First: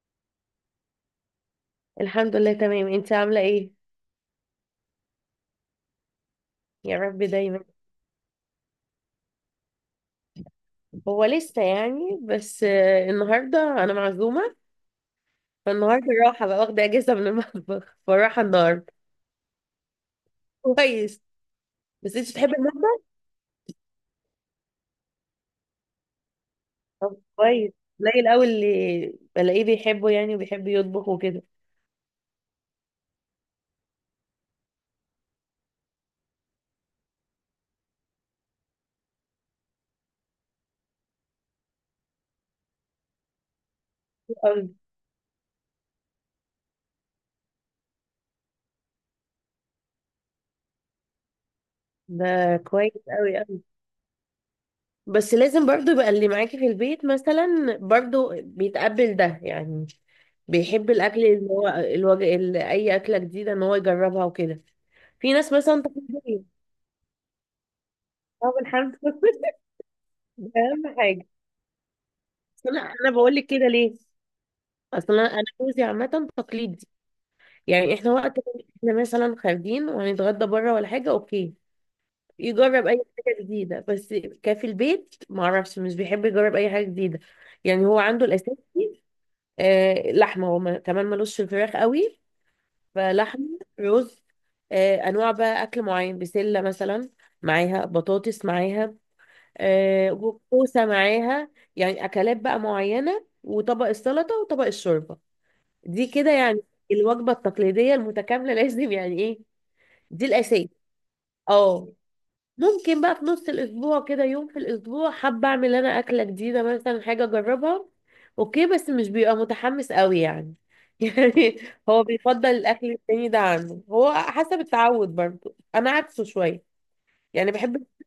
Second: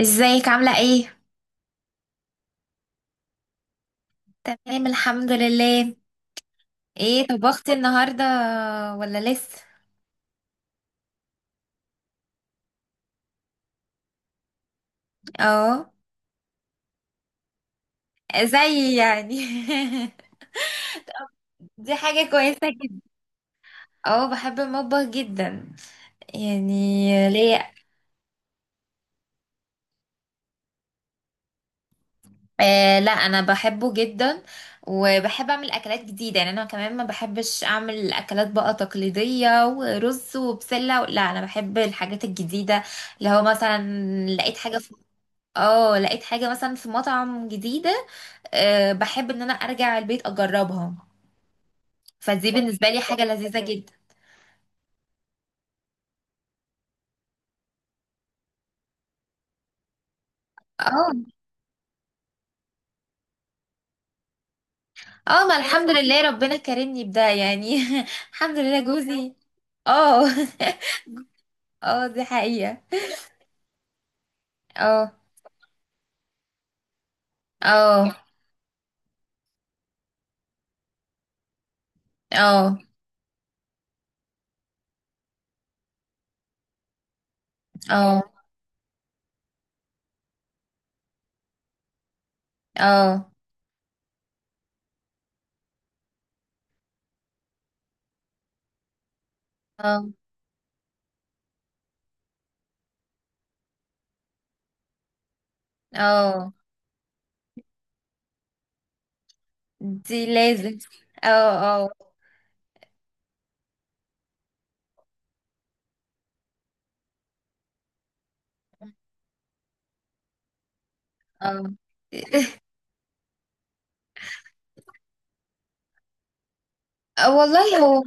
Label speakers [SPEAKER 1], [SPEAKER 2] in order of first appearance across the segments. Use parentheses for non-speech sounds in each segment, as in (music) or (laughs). [SPEAKER 1] ازيك عاملة ايه؟
[SPEAKER 2] الحمد لله تمام. انت عاملة ايه؟
[SPEAKER 1] تمام الحمد لله.
[SPEAKER 2] يا رب
[SPEAKER 1] ايه
[SPEAKER 2] دايما.
[SPEAKER 1] طبختي النهاردة ولا لسه؟
[SPEAKER 2] هو لسه يعني بس النهاردة انا معزومة.
[SPEAKER 1] اه.
[SPEAKER 2] فالنهاردة راحة بقى، واخدة اجازة من المطبخ، فراحة النهاردة.
[SPEAKER 1] زي يعني.
[SPEAKER 2] كويس.
[SPEAKER 1] (laughs) دي
[SPEAKER 2] بس انت
[SPEAKER 1] حاجة
[SPEAKER 2] بتحبي
[SPEAKER 1] كويسة جدا.
[SPEAKER 2] المطبخ.
[SPEAKER 1] اه بحب المطبخ جدا يعني.
[SPEAKER 2] طب
[SPEAKER 1] ليه.
[SPEAKER 2] كويس. قليل قوي اللي بلاقيه بيحبه يعني، وبيحب يطبخ وكده.
[SPEAKER 1] آه لا انا بحبه جدا وبحب اعمل اكلات جديدة، يعني انا كمان ما بحبش اعمل اكلات بقى تقليدية ورز وبسلة، لا انا بحب الحاجات الجديدة اللي هو مثلا. لقيت
[SPEAKER 2] قوي.
[SPEAKER 1] حاجة في. اه لقيت حاجة مثلا في مطعم جديدة. أه بحب ان انا ارجع البيت اجربها. فدي
[SPEAKER 2] ده
[SPEAKER 1] بالنسبه
[SPEAKER 2] كويس.
[SPEAKER 1] لي حاجه
[SPEAKER 2] قوي.
[SPEAKER 1] لذيذه جدا.
[SPEAKER 2] بس لازم برضو يبقى اللي معاكي في البيت مثلا برضو بيتقبل ده يعني. بيحب
[SPEAKER 1] اه
[SPEAKER 2] الاكل، اللي هو الوجه اللي اي اكله جديده ان هو يجربها وكده. في
[SPEAKER 1] اه
[SPEAKER 2] ناس
[SPEAKER 1] ما
[SPEAKER 2] مثلا
[SPEAKER 1] الحمد لله
[SPEAKER 2] تقول.
[SPEAKER 1] ربنا كرمني بده يعني. (laughs)
[SPEAKER 2] طب
[SPEAKER 1] الحمد لله
[SPEAKER 2] الحمد لله. (laughs)
[SPEAKER 1] جوزي. اه.
[SPEAKER 2] ده اهم حاجه.
[SPEAKER 1] (laughs) اه دي
[SPEAKER 2] بس
[SPEAKER 1] حقيقه.
[SPEAKER 2] انا بقول لك كده ليه.
[SPEAKER 1] اه.
[SPEAKER 2] اصلا أنا جوزي عامه تقليدي. يعني احنا
[SPEAKER 1] اه.
[SPEAKER 2] وقت ما احنا مثلا خارجين وهنتغدى بره ولا حاجه، اوكي،
[SPEAKER 1] اه.
[SPEAKER 2] يجرب اي حاجه جديده. بس كان في البيت ما اعرفش، مش بيحب يجرب اي حاجه جديده. يعني هو عنده
[SPEAKER 1] اه.
[SPEAKER 2] الاساسي. لحمة هو كمان ملوش في الفراخ قوي.
[SPEAKER 1] اه.
[SPEAKER 2] فلحمة رز. أنواع بقى أكل معين، بسلة مثلا معاها بطاطس معاها،
[SPEAKER 1] اه.
[SPEAKER 2] كوسة معاها. يعني أكلات بقى معينة، وطبق السلطة وطبق الشوربة. دي كده
[SPEAKER 1] اه
[SPEAKER 2] يعني الوجبة التقليدية المتكاملة (laughs) لازم يعني إيه.
[SPEAKER 1] دي
[SPEAKER 2] دي الأساس.
[SPEAKER 1] لازم. اه
[SPEAKER 2] اه.
[SPEAKER 1] اه
[SPEAKER 2] ممكن بقى في نص الاسبوع كده يوم في الاسبوع حابه اعمل انا اكله جديده، مثلا حاجه اجربها. اوكي بس مش بيبقى متحمس قوي يعني. (laughs) يعني
[SPEAKER 1] اه.
[SPEAKER 2] هو بيفضل الاكل التاني ده عنه، هو حسب التعود برضو، انا عكسه شويه
[SPEAKER 1] آه،
[SPEAKER 2] يعني،
[SPEAKER 1] والله
[SPEAKER 2] بحب.
[SPEAKER 1] هو.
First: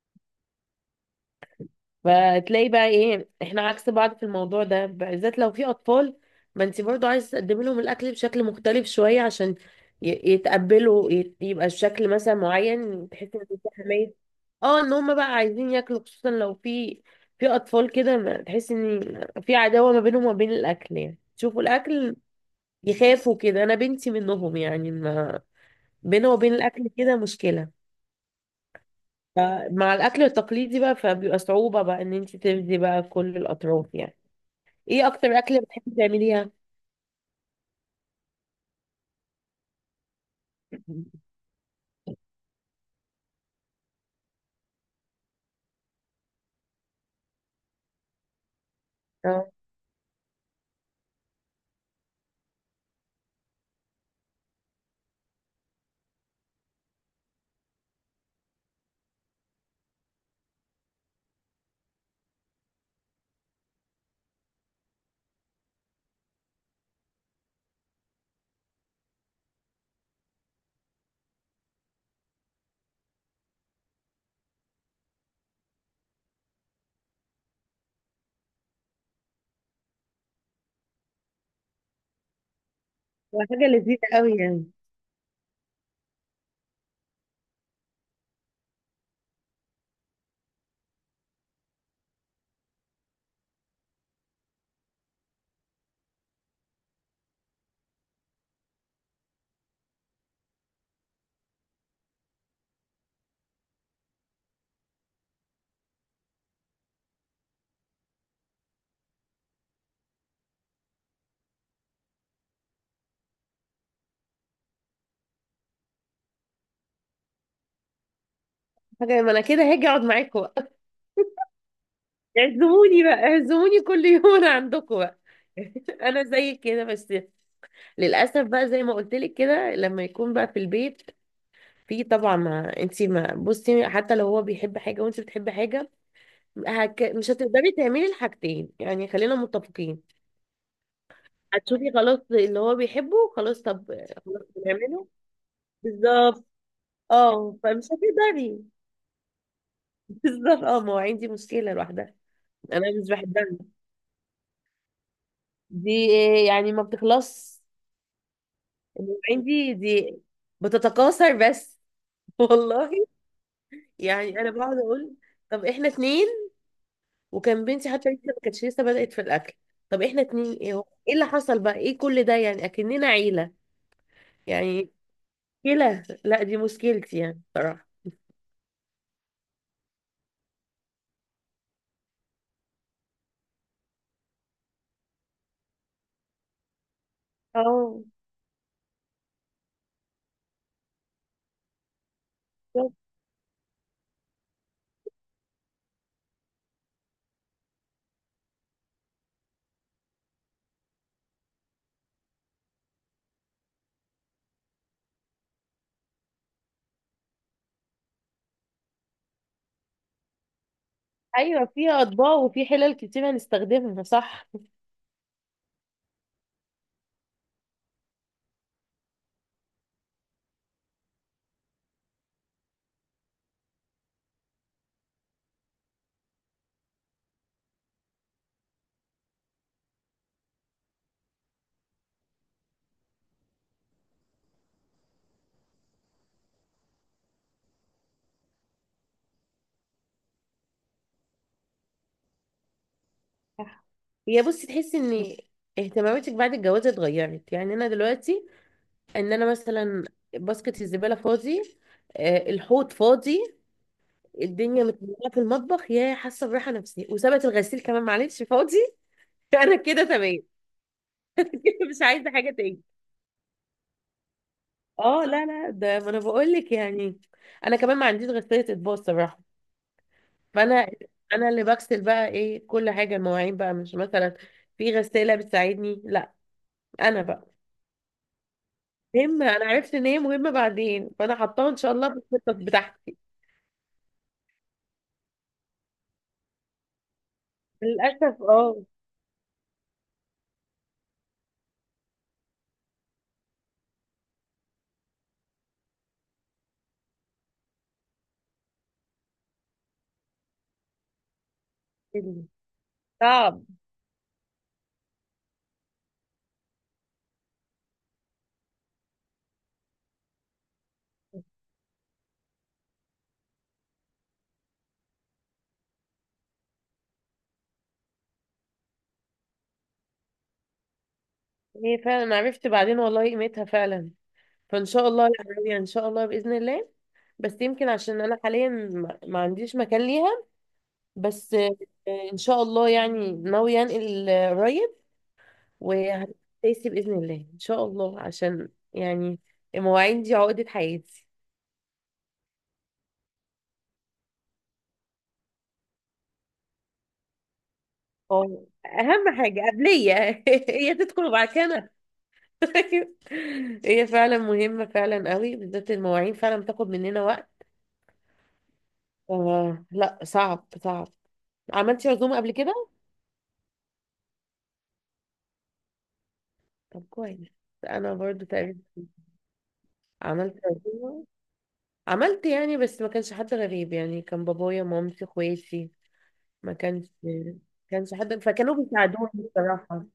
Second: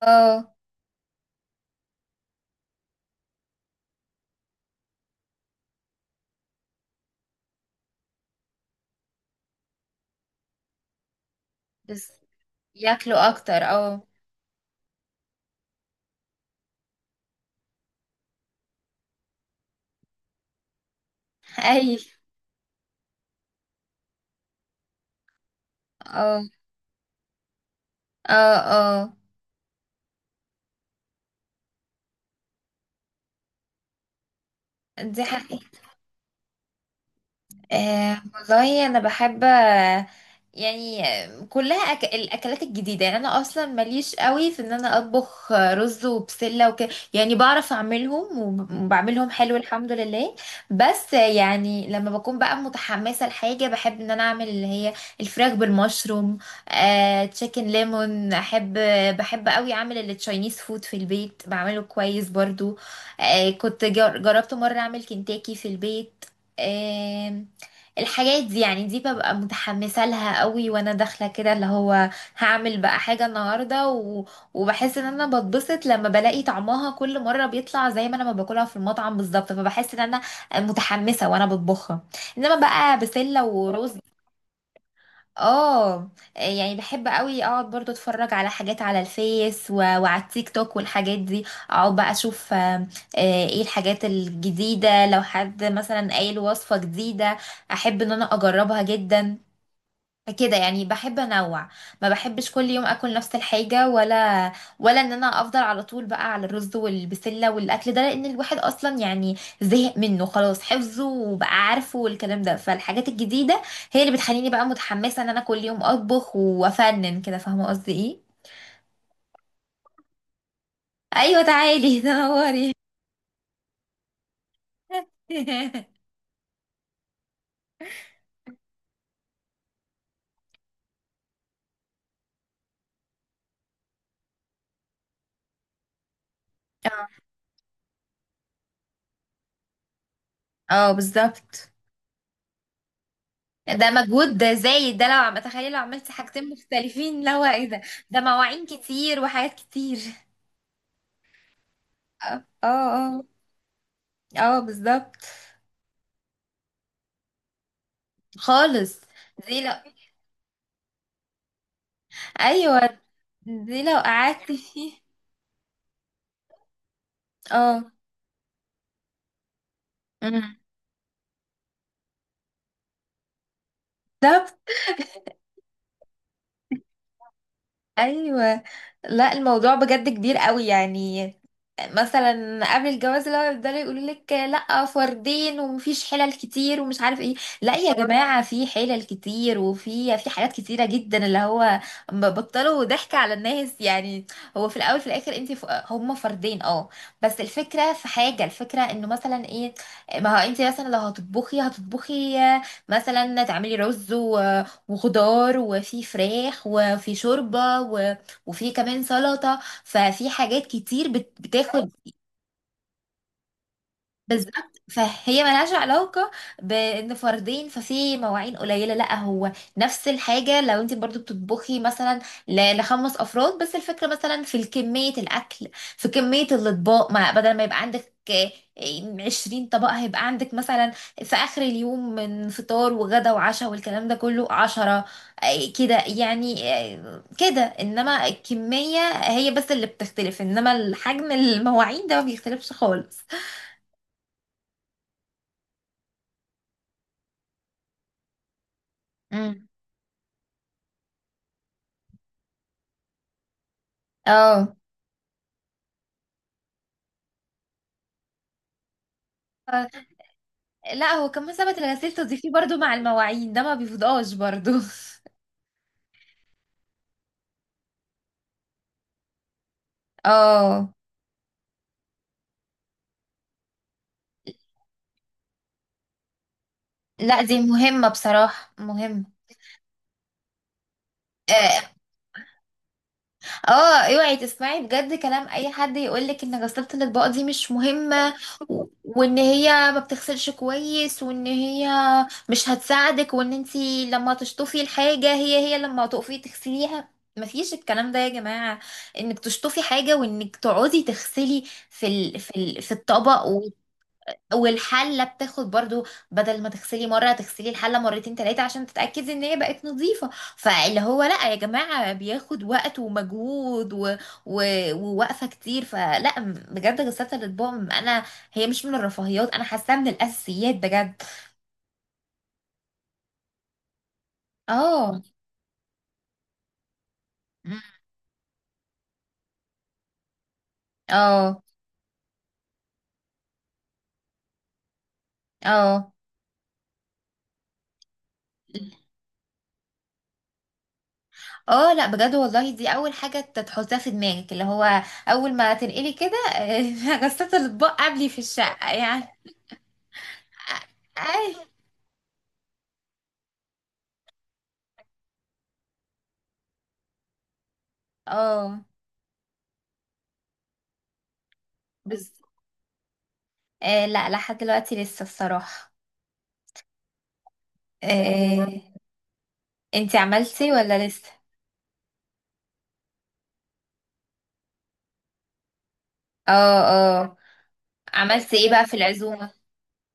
[SPEAKER 1] اه.
[SPEAKER 2] فتلاقي بقى ايه احنا عكس بعض في الموضوع ده، بالذات لو في اطفال. ما انت برضو عايز تقدمي لهم الاكل بشكل مختلف شويه عشان يتقبلوا، يبقى الشكل
[SPEAKER 1] بس
[SPEAKER 2] مثلا معين
[SPEAKER 1] ياكلوا
[SPEAKER 2] بحيث ان
[SPEAKER 1] اكتر
[SPEAKER 2] في
[SPEAKER 1] اه.
[SPEAKER 2] حمايه. اه ان هم بقى عايزين ياكلوا، خصوصا لو في اطفال كده، تحس ان في عداوه ما بينهم وما بين الاكل، يعني شوفوا
[SPEAKER 1] (laughs) اي.
[SPEAKER 2] الاكل يخافوا كده. انا بنتي منهم يعني، ما بينه
[SPEAKER 1] اه.
[SPEAKER 2] وبين الاكل كده مشكله.
[SPEAKER 1] اه. اه.
[SPEAKER 2] فمع الاكل التقليدي بقى فبيبقى صعوبه بقى ان انت تفدي بقى كل الاطراف يعني. ايه
[SPEAKER 1] دي
[SPEAKER 2] اكتر اكله
[SPEAKER 1] حقيقة.
[SPEAKER 2] بتحبي تعمليها؟
[SPEAKER 1] أه والله انا بحب يعني كلها الاكلات الجديده، يعني انا اصلا ماليش قوي في ان انا اطبخ رز وبسله وكده. يعني بعرف اعملهم وبعملهم
[SPEAKER 2] اه
[SPEAKER 1] حلو الحمد لله. بس يعني لما بكون بقى متحمسه لحاجه، بحب ان انا اعمل اللي هي الفراخ بالمشروم. أه تشيكن ليمون احب. بحب قوي اعمل التشاينيز فود في البيت، بعمله كويس برضو. أه جربت مره اعمل كنتاكي في البيت. الحاجات دي يعني دي ببقى متحمسة لها قوي، وانا داخلة كده اللي هو هعمل بقى حاجة النهاردة وبحس ان انا بتبسط لما بلاقي طعمها كل مرة بيطلع زي ما انا ما باكلها في المطعم بالظبط، فبحس ان انا متحمسة وانا بطبخها. انما بقى
[SPEAKER 2] ده
[SPEAKER 1] بسلة
[SPEAKER 2] حاجه
[SPEAKER 1] ورز.
[SPEAKER 2] لذيذه قوي يعني.
[SPEAKER 1] اه. يعني بحب قوي اقعد برضو اتفرج على حاجات على الفيس وعلى التيك توك والحاجات دي. اقعد بقى اشوف ايه الحاجات الجديدة. لو حد مثلا قايل وصفة جديدة احب ان انا اجربها جدا. كده يعني بحب انوع، ما بحبش كل يوم اكل نفس الحاجه ولا ان انا افضل على طول بقى على الرز والبسله والاكل ده، لان الواحد اصلا يعني زهق منه خلاص، حفظه وبقى عارفه والكلام ده، فالحاجات الجديده هي اللي بتخليني بقى متحمسه ان انا كل يوم اطبخ وافنن كده، فاهمه قصدي ايه.
[SPEAKER 2] حاجه، ما انا كده هاجي اقعد معاكم بقى.
[SPEAKER 1] ايوه تعالي
[SPEAKER 2] (laughs)
[SPEAKER 1] تنوري.
[SPEAKER 2] اعزموني بقى، اعزموني كل يوم انا عندكم بقى.
[SPEAKER 1] (laughs)
[SPEAKER 2] (laughs) انا زي كده بس. للاسف بقى زي ما قلت لك كده، لما يكون بقى في البيت في طبعا، ما انت ما بصي حتى لو هو بيحب حاجه وانت بتحبي حاجه،
[SPEAKER 1] اه.
[SPEAKER 2] مش هتقدري تعملي الحاجتين، يعني خلينا متفقين.
[SPEAKER 1] اه بالظبط.
[SPEAKER 2] هتشوفي خلاص اللي هو بيحبه، خلاص طب
[SPEAKER 1] ده مجهود
[SPEAKER 2] خلاص
[SPEAKER 1] ده زايد، ده
[SPEAKER 2] بنعمله.
[SPEAKER 1] لو عم تخيل لو عملتي
[SPEAKER 2] بالظبط.
[SPEAKER 1] حاجتين مختلفين، لا هو
[SPEAKER 2] اه
[SPEAKER 1] ايه ده.
[SPEAKER 2] فمش
[SPEAKER 1] ده
[SPEAKER 2] هتقدري.
[SPEAKER 1] مواعين كتير وحاجات كتير.
[SPEAKER 2] بالظبط. اه ما هو عندي مشكلة لوحدها،
[SPEAKER 1] اه
[SPEAKER 2] انا مش
[SPEAKER 1] اه.
[SPEAKER 2] بحبها
[SPEAKER 1] اه بالظبط.
[SPEAKER 2] دي، يعني ما بتخلص
[SPEAKER 1] خالص. دي لو.
[SPEAKER 2] عندي دي، بتتكاثر بس. (laughs) والله.
[SPEAKER 1] ايوه دي لو
[SPEAKER 2] يعني انا
[SPEAKER 1] قعدت
[SPEAKER 2] بقعد
[SPEAKER 1] فيه.
[SPEAKER 2] اقول طب احنا اتنين، وكان
[SPEAKER 1] اه.
[SPEAKER 2] بنتي حتى لسه ما كانتش لسه بدأت في الاكل. طب احنا اتنين،
[SPEAKER 1] أمم.
[SPEAKER 2] ايه هو، ايه اللي حصل بقى، ايه كل ده، يعني اكننا عيلة.
[SPEAKER 1] ده.
[SPEAKER 2] يعني مشكلة، لا دي مشكلتي يعني صراحة.
[SPEAKER 1] ايوه. لا الموضوع بجد كبير قوي يعني. مثلا قبل الجواز لو يفضلوا يقولوا لك لا فردين ومفيش حلل كتير ومش عارف ايه. لا يا
[SPEAKER 2] اه
[SPEAKER 1] جماعه في حلل كتير وفي حاجات كتيره جدا اللي هو بطلوا
[SPEAKER 2] بالظبط.
[SPEAKER 1] ضحك على الناس يعني. هو في الاول في الاخر انت هم فردين اه. بس الفكره في حاجه، الفكره انه مثلا ايه. ما هو انت مثلا لو هتطبخي هتطبخي مثلا تعملي رز وخضار وفي فراخ وفي شوربة وفي كمان سلطة. ففي حاجات كتير
[SPEAKER 2] ايوه
[SPEAKER 1] بتاخد.
[SPEAKER 2] فيها اطباق وفي حلل كتير هنستخدمها، صح.
[SPEAKER 1] بالظبط. فهي ملهاش علاقة بان فردين ففي مواعين قليلة لا هو. نفس الحاجة لو انت برضو بتطبخي مثلا لخمس افراد. بس الفكرة مثلا في كمية الاكل، في كمية الاطباق، ما بدل ما يبقى عندك 20 طبق هيبقى عندك مثلا في اخر اليوم من فطار وغدا وعشاء والكلام ده كله 10. كده يعني كده، انما الكمية هي بس اللي بتختلف، انما الحجم المواعين ده ما بيختلفش خالص.
[SPEAKER 2] صح. هي بصي، تحسي ان اهتماماتك بعد الجواز اتغيرت؟ يعني انا دلوقتي ان انا مثلا باسكت الزباله فاضي، الحوض فاضي،
[SPEAKER 1] اه.
[SPEAKER 2] الدنيا متملة في المطبخ، يا حاسه براحه نفسيه. وسابت الغسيل كمان، معلش فاضي. (laughs) انا
[SPEAKER 1] آه،
[SPEAKER 2] كده تمام.
[SPEAKER 1] لا هو كمان سابت
[SPEAKER 2] (laughs) مش
[SPEAKER 1] الغسيل
[SPEAKER 2] عايزه
[SPEAKER 1] تضيفيه
[SPEAKER 2] حاجه
[SPEAKER 1] برضو،
[SPEAKER 2] تاني.
[SPEAKER 1] مع المواعين ده ما بيفضقش برضو.
[SPEAKER 2] اه
[SPEAKER 1] (laughs)
[SPEAKER 2] لا لا، ده ما انا بقول لك يعني، انا كمان ما عنديش غساله اطباق الصراحه. فانا
[SPEAKER 1] اه
[SPEAKER 2] انا اللي بغسل بقى ايه كل حاجه، المواعين بقى مش مثلا في غساله بتساعدني، لا انا
[SPEAKER 1] لا
[SPEAKER 2] بقى.
[SPEAKER 1] دي مهمة بصراحة، مهمة.
[SPEAKER 2] مهمة. أنا عرفت إن هي مهمة بعدين، فأنا حطاها إن
[SPEAKER 1] اه.
[SPEAKER 2] شاء الله في الخطط بتاعتي.
[SPEAKER 1] اوعي تسمعي بجد كلام اي حد يقولك ان غسالة الاطباق دي مش مهمة،
[SPEAKER 2] للأسف اه.
[SPEAKER 1] وان هي ما بتغسلش كويس، وان هي مش هتساعدك، وان انتي لما تشطفي الحاجة هي لما تقفي تغسليها مفيش الكلام ده يا جماعة. انك تشطفي حاجة وانك تقعدي تغسلي في الطبق
[SPEAKER 2] صعب.
[SPEAKER 1] والحلة بتاخد برضو، بدل ما تغسلي مرة تغسلي الحلة مرتين تلاتة عشان تتأكدي ان هي بقت نظيفة. فاللي هو لا يا جماعة بياخد وقت ومجهود و... ووقفة كتير. فلا بجد غسالة الأطباق انا هي مش من الرفاهيات، انا حاساها من الأساسيات بجد.
[SPEAKER 2] هي فعلا، أنا عرفت بعدين والله قيمتها فعلا، فإن شاء
[SPEAKER 1] اه.
[SPEAKER 2] الله يعني، إن شاء الله بإذن الله. بس
[SPEAKER 1] مم.
[SPEAKER 2] يمكن عشان أنا حاليا ما عنديش مكان ليها. بس
[SPEAKER 1] اه
[SPEAKER 2] إن شاء الله يعني، ناوية أنقل قريب،
[SPEAKER 1] اه.
[SPEAKER 2] وهتأسي بإذن الله إن شاء الله، عشان يعني المواعين دي عقدة حياتي.
[SPEAKER 1] اه لا بجد والله دي اول حاجة تحطها في دماغك، اللي هو اول ما تنقلي كده، (laughs) غسالة الاطباق قبلي في
[SPEAKER 2] اه
[SPEAKER 1] الشقة يعني.
[SPEAKER 2] أهم حاجة قبلية (laughs) هي تدخل وبعد
[SPEAKER 1] أي-
[SPEAKER 2] كده أنا. (laughs) أيوة. هي فعلا مهمة، فعلا قوي، بالذات المواعين فعلا بتاخد مننا وقت.
[SPEAKER 1] اه
[SPEAKER 2] آه لا، صعب صعب. عملتي
[SPEAKER 1] بس.
[SPEAKER 2] عزومة قبل كده؟
[SPEAKER 1] آه لا لحد دلوقتي لسه، الصراحة.
[SPEAKER 2] طب كويس. أنا برضو
[SPEAKER 1] آه
[SPEAKER 2] تقريبا
[SPEAKER 1] انتي
[SPEAKER 2] عملت
[SPEAKER 1] عملتي ولا
[SPEAKER 2] عزومة.
[SPEAKER 1] لسه.
[SPEAKER 2] عملت يعني، بس ما كانش حد غريب يعني، كان بابايا مامتي اخواتي. ما
[SPEAKER 1] اه
[SPEAKER 2] كانش
[SPEAKER 1] اه.
[SPEAKER 2] كانش حد،
[SPEAKER 1] عملتي ايه
[SPEAKER 2] فكانوا
[SPEAKER 1] بقى في
[SPEAKER 2] بيساعدوني
[SPEAKER 1] العزومة.
[SPEAKER 2] بصراحة.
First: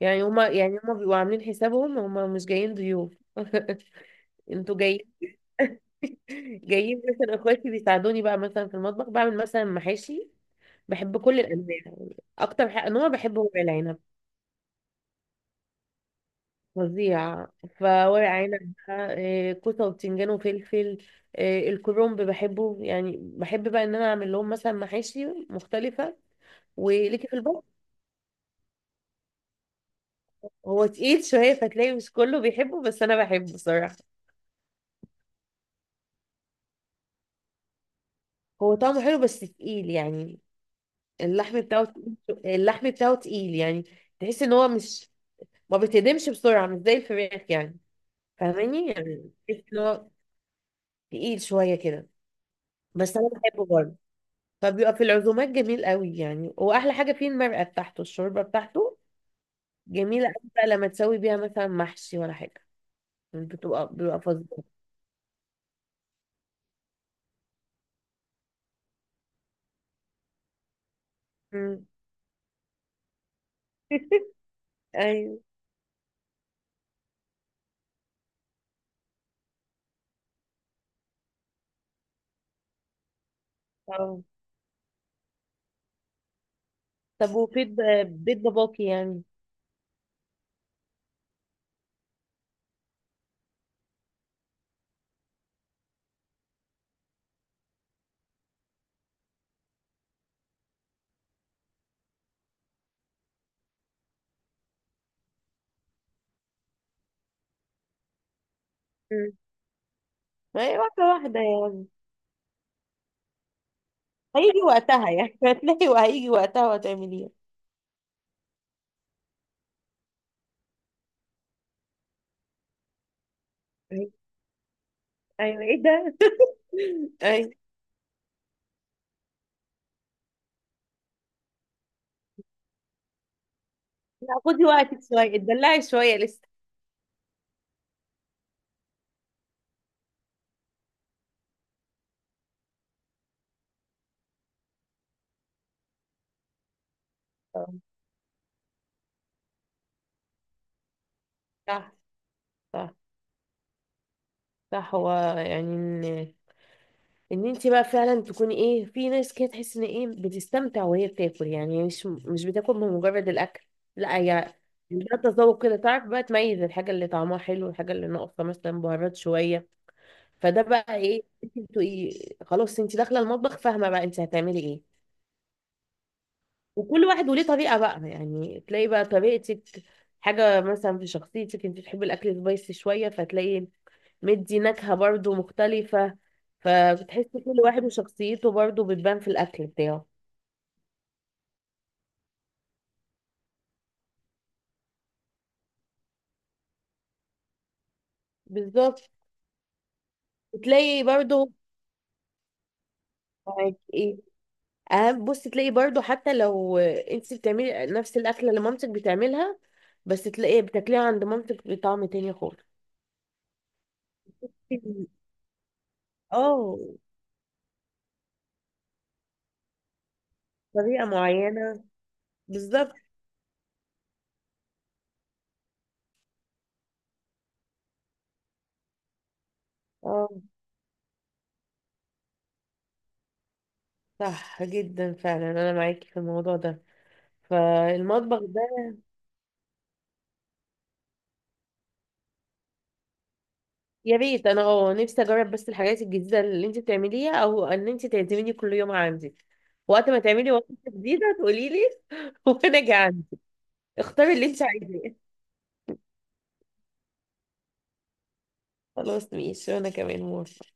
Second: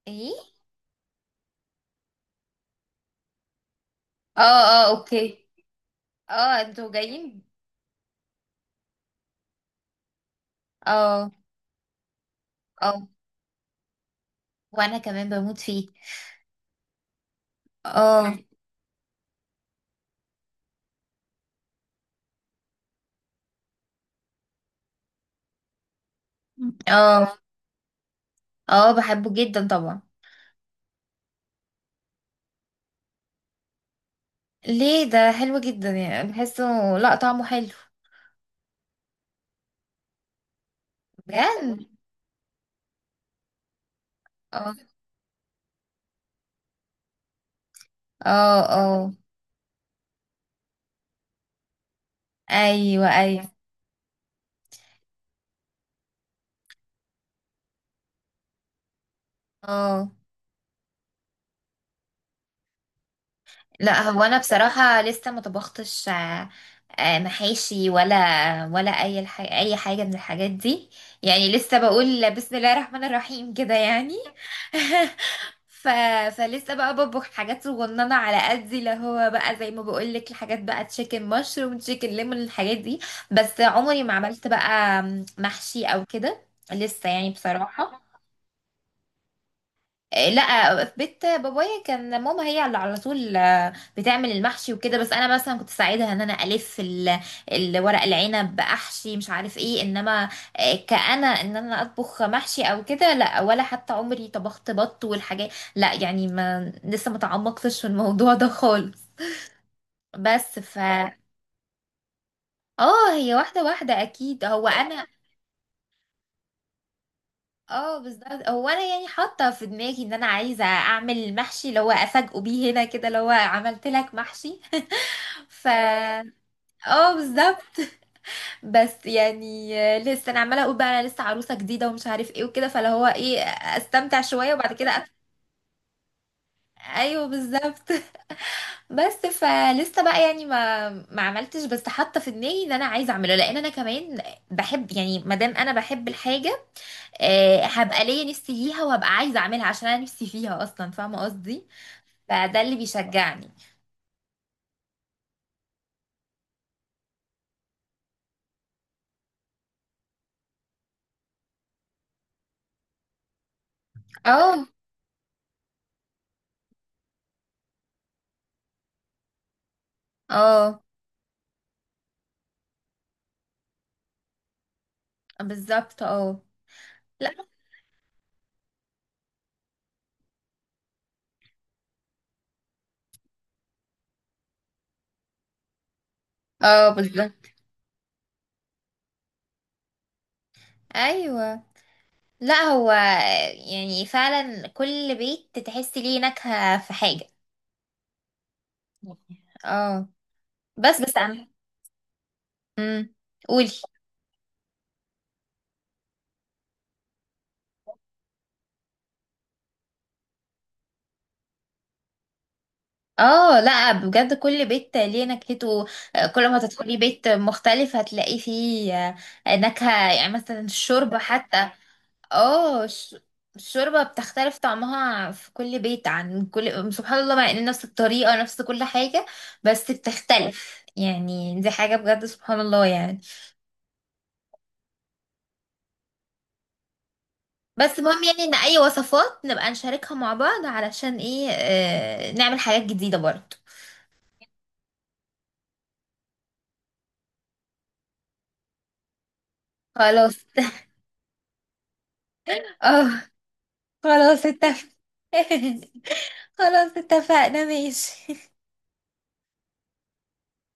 [SPEAKER 2] يعني
[SPEAKER 1] ايه.
[SPEAKER 2] هما بيبقوا عاملين حسابهم، هما مش جايين ضيوف (laughs)
[SPEAKER 1] اه
[SPEAKER 2] انتوا
[SPEAKER 1] اه
[SPEAKER 2] جايين.
[SPEAKER 1] اوكي. اه انتوا
[SPEAKER 2] جايين مثلا
[SPEAKER 1] جايين.
[SPEAKER 2] اخواتي بيساعدوني بقى مثلا في المطبخ، بعمل مثلا محاشي. بحب
[SPEAKER 1] اه
[SPEAKER 2] كل الانواع يعني. اكتر حاجة
[SPEAKER 1] اه
[SPEAKER 2] نوع بحبه ورق العنب.
[SPEAKER 1] وانا كمان بموت فيه.
[SPEAKER 2] فظيع. فورق
[SPEAKER 1] اه
[SPEAKER 2] عنب بقى، كوسه وبتنجان وفلفل، الكرنب بحبه، يعني بحب بقى ان انا اعمل لهم مثلا محاشي مختلفه. وليكي في
[SPEAKER 1] اه
[SPEAKER 2] البط.
[SPEAKER 1] اه بحبه جدا طبعا.
[SPEAKER 2] هو تقيل شويه، فتلاقي مش كله بيحبه، بس انا بحبه صراحه.
[SPEAKER 1] ليه، ده حلو جدا يعني بحسه. لا طعمه حلو.
[SPEAKER 2] هو طعمه حلو بس تقيل يعني،
[SPEAKER 1] بجد.
[SPEAKER 2] اللحم بتاعه تقيل يعني. تحس
[SPEAKER 1] (laughs)
[SPEAKER 2] ان هو
[SPEAKER 1] اه
[SPEAKER 2] مش، ما بيتهدمش بسرعه، مش زي الفراخ يعني.
[SPEAKER 1] اه
[SPEAKER 2] فاهماني؟
[SPEAKER 1] اه
[SPEAKER 2] يعني تحس ان هو تقيل شويه كده،
[SPEAKER 1] ايوه
[SPEAKER 2] بس انا
[SPEAKER 1] ايوه.
[SPEAKER 2] بحبه برضه. فبيبقى في العزومات جميل قوي يعني، واحلى حاجه فيه المرقه بتاعته، الشوربه بتاعته
[SPEAKER 1] اه
[SPEAKER 2] جميله قوي بقى. لما تسوي بيها مثلا محشي ولا حاجه، بتبقى
[SPEAKER 1] لا
[SPEAKER 2] بتبقى
[SPEAKER 1] هو انا
[SPEAKER 2] فظيعه.
[SPEAKER 1] بصراحه لسه ما طبختش محاشي ولا اي اي حاجه من الحاجات دي. يعني لسه
[SPEAKER 2] مم.
[SPEAKER 1] بقول بسم الله الرحمن الرحيم كده يعني.
[SPEAKER 2] (laughs)
[SPEAKER 1] (laughs)
[SPEAKER 2] ايوه.
[SPEAKER 1] ف... فلسه بقى بطبخ حاجات صغننه على قدي، اللي هو بقى زي ما بقول لك، الحاجات بقى تشيكن مشروم تشيكن ليمون الحاجات دي. بس عمري ما
[SPEAKER 2] اه
[SPEAKER 1] عملت بقى محشي او كده، لسه يعني
[SPEAKER 2] طب وفي
[SPEAKER 1] بصراحه.
[SPEAKER 2] بيت باباكي يعني.
[SPEAKER 1] لا في بيت بابايا كان ماما هي اللي على طول بتعمل المحشي وكده. بس انا مثلا كنت ساعدها ان انا الف الورق العنب احشي مش عارف ايه. انما كأنا ان انا اطبخ محشي او كده لا، ولا حتى عمري طبخت بط والحاجات لا، يعني ما لسه ما تعمقتش في الموضوع ده خالص.
[SPEAKER 2] مم.
[SPEAKER 1] بس
[SPEAKER 2] ما هي واحده واحده يعني،
[SPEAKER 1] اه هي واحدة واحدة اكيد،
[SPEAKER 2] هيجي
[SPEAKER 1] هو انا.
[SPEAKER 2] وقتها يعني (laughs) هتلاقي وهيجي وقتها وهتعمليها.
[SPEAKER 1] اه بالظبط. هو انا يعني حاطه في دماغي ان انا عايزه اعمل المحشي اللي هو افاجئه بيه هنا كده، اللي هو عملت
[SPEAKER 2] ايوه
[SPEAKER 1] لك محشي.
[SPEAKER 2] أيوة،
[SPEAKER 1] ف
[SPEAKER 2] ايه ده.
[SPEAKER 1] اه
[SPEAKER 2] (laughs) ايوه.
[SPEAKER 1] بالظبط. بس يعني لسه انا عماله اقول بقى انا لسه عروسه جديده ومش عارف ايه وكده، فاللي هو ايه استمتع
[SPEAKER 2] لا
[SPEAKER 1] شويه
[SPEAKER 2] خدي
[SPEAKER 1] وبعد كده
[SPEAKER 2] وقتك شويه، اتدلعي شويه لسه.
[SPEAKER 1] ايوه بالظبط. (laughs) بس فلسه بقى يعني ما عملتش، بس حاطه في دماغي ان انا عايزه اعمله لان انا كمان بحب. يعني ما دام انا بحب الحاجه
[SPEAKER 2] آه.
[SPEAKER 1] هبقى ليا نفسي ليها وهبقى عايزه اعملها عشان انا نفسي فيها اصلا، فاهمه قصدي.
[SPEAKER 2] صح
[SPEAKER 1] فده اللي
[SPEAKER 2] صح
[SPEAKER 1] بيشجعني.
[SPEAKER 2] صح. هو يعني ان انت بقى فعلا تكوني ايه، في ناس كده تحس ان ايه بتستمتع وهي بتاكل، يعني مش بتاكل من مجرد الاكل. لا هي
[SPEAKER 1] اه
[SPEAKER 2] ده تذوق كده، تعرف بقى تميز الحاجه اللي طعمها حلو والحاجه اللي ناقصه مثلا بهارات شويه. فده
[SPEAKER 1] اه
[SPEAKER 2] بقى ايه، انت بتبقي خلاص انت داخله المطبخ فاهمه بقى انت هتعملي ايه.
[SPEAKER 1] بالظبط. اه
[SPEAKER 2] وكل واحد
[SPEAKER 1] لا.
[SPEAKER 2] وليه طريقه بقى، يعني تلاقي بقى طريقتك، حاجه مثلا في شخصيتك. انت بتحبي الاكل سبايسي شويه، فتلاقي مدي نكهة برضو مختلفة.
[SPEAKER 1] اه
[SPEAKER 2] فبتحس
[SPEAKER 1] بالظبط.
[SPEAKER 2] كل واحد وشخصيته برضو بتبان في الأكل بتاعه.
[SPEAKER 1] ايوه لا هو يعني فعلا كل بيت تحس ليه نكهة في حاجة.
[SPEAKER 2] بالظبط.
[SPEAKER 1] اه بس
[SPEAKER 2] بتلاقي
[SPEAKER 1] بس عم.
[SPEAKER 2] برضو.
[SPEAKER 1] امم. قولي.
[SPEAKER 2] معاك ايه؟ اهم بص، تلاقي برضو حتى لو انت بتعملي نفس الأكلة اللي مامتك بتعملها، بس تلاقي بتاكليها عند مامتك بطعم تاني خالص.
[SPEAKER 1] اه لا بجد كل بيت
[SPEAKER 2] (laughs)
[SPEAKER 1] ليه نكهته. كل ما
[SPEAKER 2] اه،
[SPEAKER 1] تدخلي بيت مختلف هتلاقي فيه نكهة. يعني مثلا
[SPEAKER 2] طريقة
[SPEAKER 1] الشوربة حتى
[SPEAKER 2] معينة.
[SPEAKER 1] اه
[SPEAKER 2] بالظبط.
[SPEAKER 1] الشوربة بتختلف طعمها في كل بيت عن كل، سبحان الله مع ان نفس الطريقة نفس كل حاجة بس
[SPEAKER 2] اه
[SPEAKER 1] بتختلف يعني، دي حاجة بجد سبحان الله يعني.
[SPEAKER 2] صح جدا فعلا، انا معاكي في الموضوع ده.
[SPEAKER 1] بس مهم
[SPEAKER 2] فالمطبخ،
[SPEAKER 1] يعني ان اي وصفات نبقى نشاركها مع بعض علشان ايه آه نعمل حاجات جديدة برضه.
[SPEAKER 2] يا ريت انا نفسي اجرب بس الحاجات الجديده اللي انت بتعمليها، او ان انت تعزميني كل يوم عندك. وقت ما
[SPEAKER 1] خلاص.
[SPEAKER 2] تعملي وصفه
[SPEAKER 1] (laughs)
[SPEAKER 2] جديده تقولي لي. (laughs) وانا
[SPEAKER 1] اه
[SPEAKER 2] جعانه. اختاري اللي
[SPEAKER 1] خلاص
[SPEAKER 2] انت
[SPEAKER 1] اتفق.
[SPEAKER 2] عايزاه.
[SPEAKER 1] (laughs) خلاص اتفقنا ماشي.
[SPEAKER 2] خلاص ماشي، وانا كمان موافقة.